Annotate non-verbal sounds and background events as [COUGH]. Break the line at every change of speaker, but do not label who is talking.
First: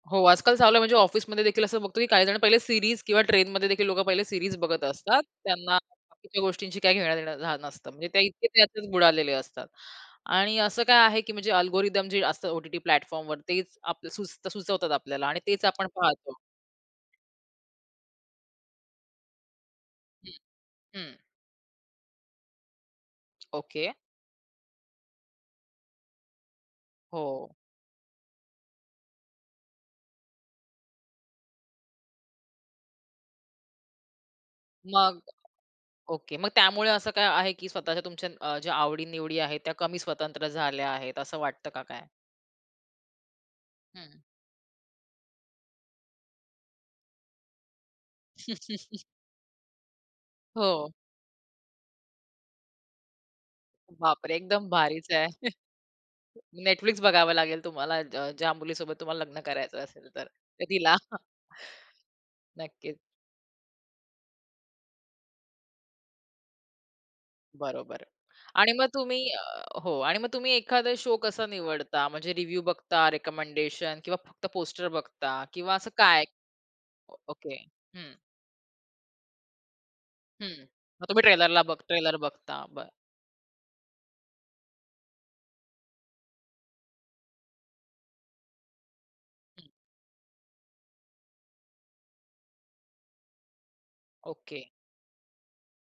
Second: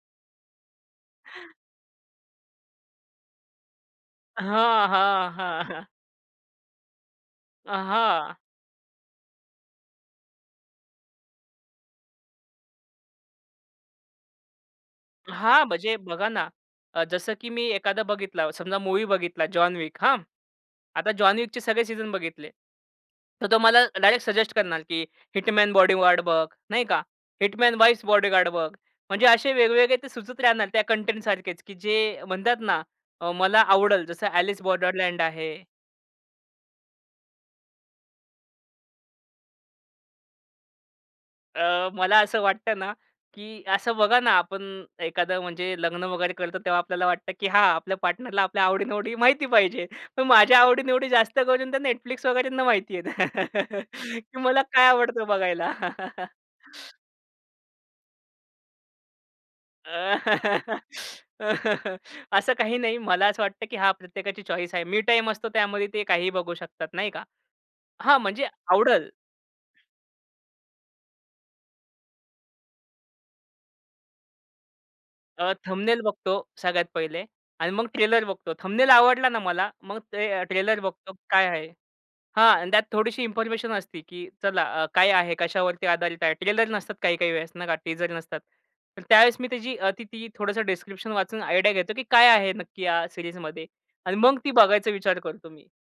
हो, आजकाल चाललं आहे, म्हणजे ऑफिसमध्येदेखील असं बघतो, की काहीजणं पहिले सीरीज किंवा ट्रेनमध्येदेखील लोकं पहिले सीरीज बघत
हां,
असतात.
हां, हां.
त्यांना
[CHUCKLES]
बाकीच्या गोष्टींची काही घेणं देणं हां,
अ,
नसतं. म्हणजे ते
हां.
इतके त्यातच बुडालेले असतात आणि असं काय आहे, की म्हणजे अल्गोरिदम जे असतं ओ-टी-टी प्लॅटफॉर्मवर, तेच आपलं सुचतं सुचवतात आपल्याला आणि
हां,
तेच आपण
म्हणजे बघा
पाहतो.
ना, अ, जसं की मी एखादा बघितला समजा, मूव्ही बघितला जॉन विक, हां,
हं,
आता
हं.
जॉन विकचे सगळे सीझन बघितले. तर तो मला
ओके.
डायरेक्ट सजेस्ट करणार की हिटमॅन, बॉडीगार्ड बघ, नाही का,
हो.
हिटमॅन्स वाईफ्स बॉडीगार्ड बघ. म्हणजे असे वेगवेगळे ते सुचत राहणार. त्या कंटेंटसारखेच की जे म्हणतात ना, अ, मला आवडल. जसं अ‍ॅलिस
मग?
बॉर्डरलँड आहे.
ओके. मग त्यामुळे असं काय आहे की स्वतःच्या तुमच्या अ, ज्या आवडीनिवडी आहेत, त्या कमी स्वतंत्र झाल्या आहेत असं वाटतं का
अ,
काय?
मला असं वाटतं ना, की असं बघा
हं.
ना आपण एखादं म्हणजे लग्न वगैरे करतो, तेव्हा आपल्याला वाटतं, की हां, आपल्या पार्टनरला आपल्या
[CHUCKLES]
आवडी-निवडी माहिती पाहिजे. पण माझ्या
हो.
आवडी-निवडी जास्त करून तर Netflix वगैरेना माहितीये [CHUCKLES]
बापरे,
की मला
एकदम
काय
भारीच आहे.
आवडतं
[CHUCKLES]
बघायला. [CHUCKLES]
Netflix बघावं लागेल तुम्हाला ज ज्या मुलीसोबत तुम्हाला लग्न करायचं असेल तर. तर
अ,
तिला [CHUCKLES]
[LAUGHS] असं काही
नक्कीच.
नाही. मला असं वाटतं, की हा प्रत्येकाची चॉईस आहे. मी टाईम असतो त्यामध्ये ते काही बघू शकतात नाही का.
बरोबर
हां, म्हणजे
आणि मग
आवडल.
तुम्ही अ, हो आणि मग तुम्ही एखादा शो कसा निवडता, म्हणजे रिव्ह्यू बघता, रिकमेंडेशन किंवा फक्त पोस्टर बघता
अ,
किंवा असं
थमनेल
काय?
बघतो सगळ्यात पहिले
ओके,
आणि मग
हं.
ट्रेलर बघतो. थमनेल आवडला ना मला मग ते अ,
हं,
ट्रेलर
मग
बघतो
तुम्ही
काय
ट्रेलरला
आहे,
बघ ट्रेलर
हां,
बघता?
अन् त्यात
बरं.
थोडीशी इन्फॉर्मेशन असती की चला अ, काय आहे, कशावरती आधारित आहे. ट्रेलर नसतात काही-काही वेळेस नाही का टीझर नसतात. तर त्यावेळेस मी
हं.
त्याची अ, ती ती, थोडसं डिस्क्रिप्शन वाचून आयडिया घेतो की काय आहे नक्की या सीरीजमध्ये आणि मग ती
ओके.
बघायचा विचार करतो मी.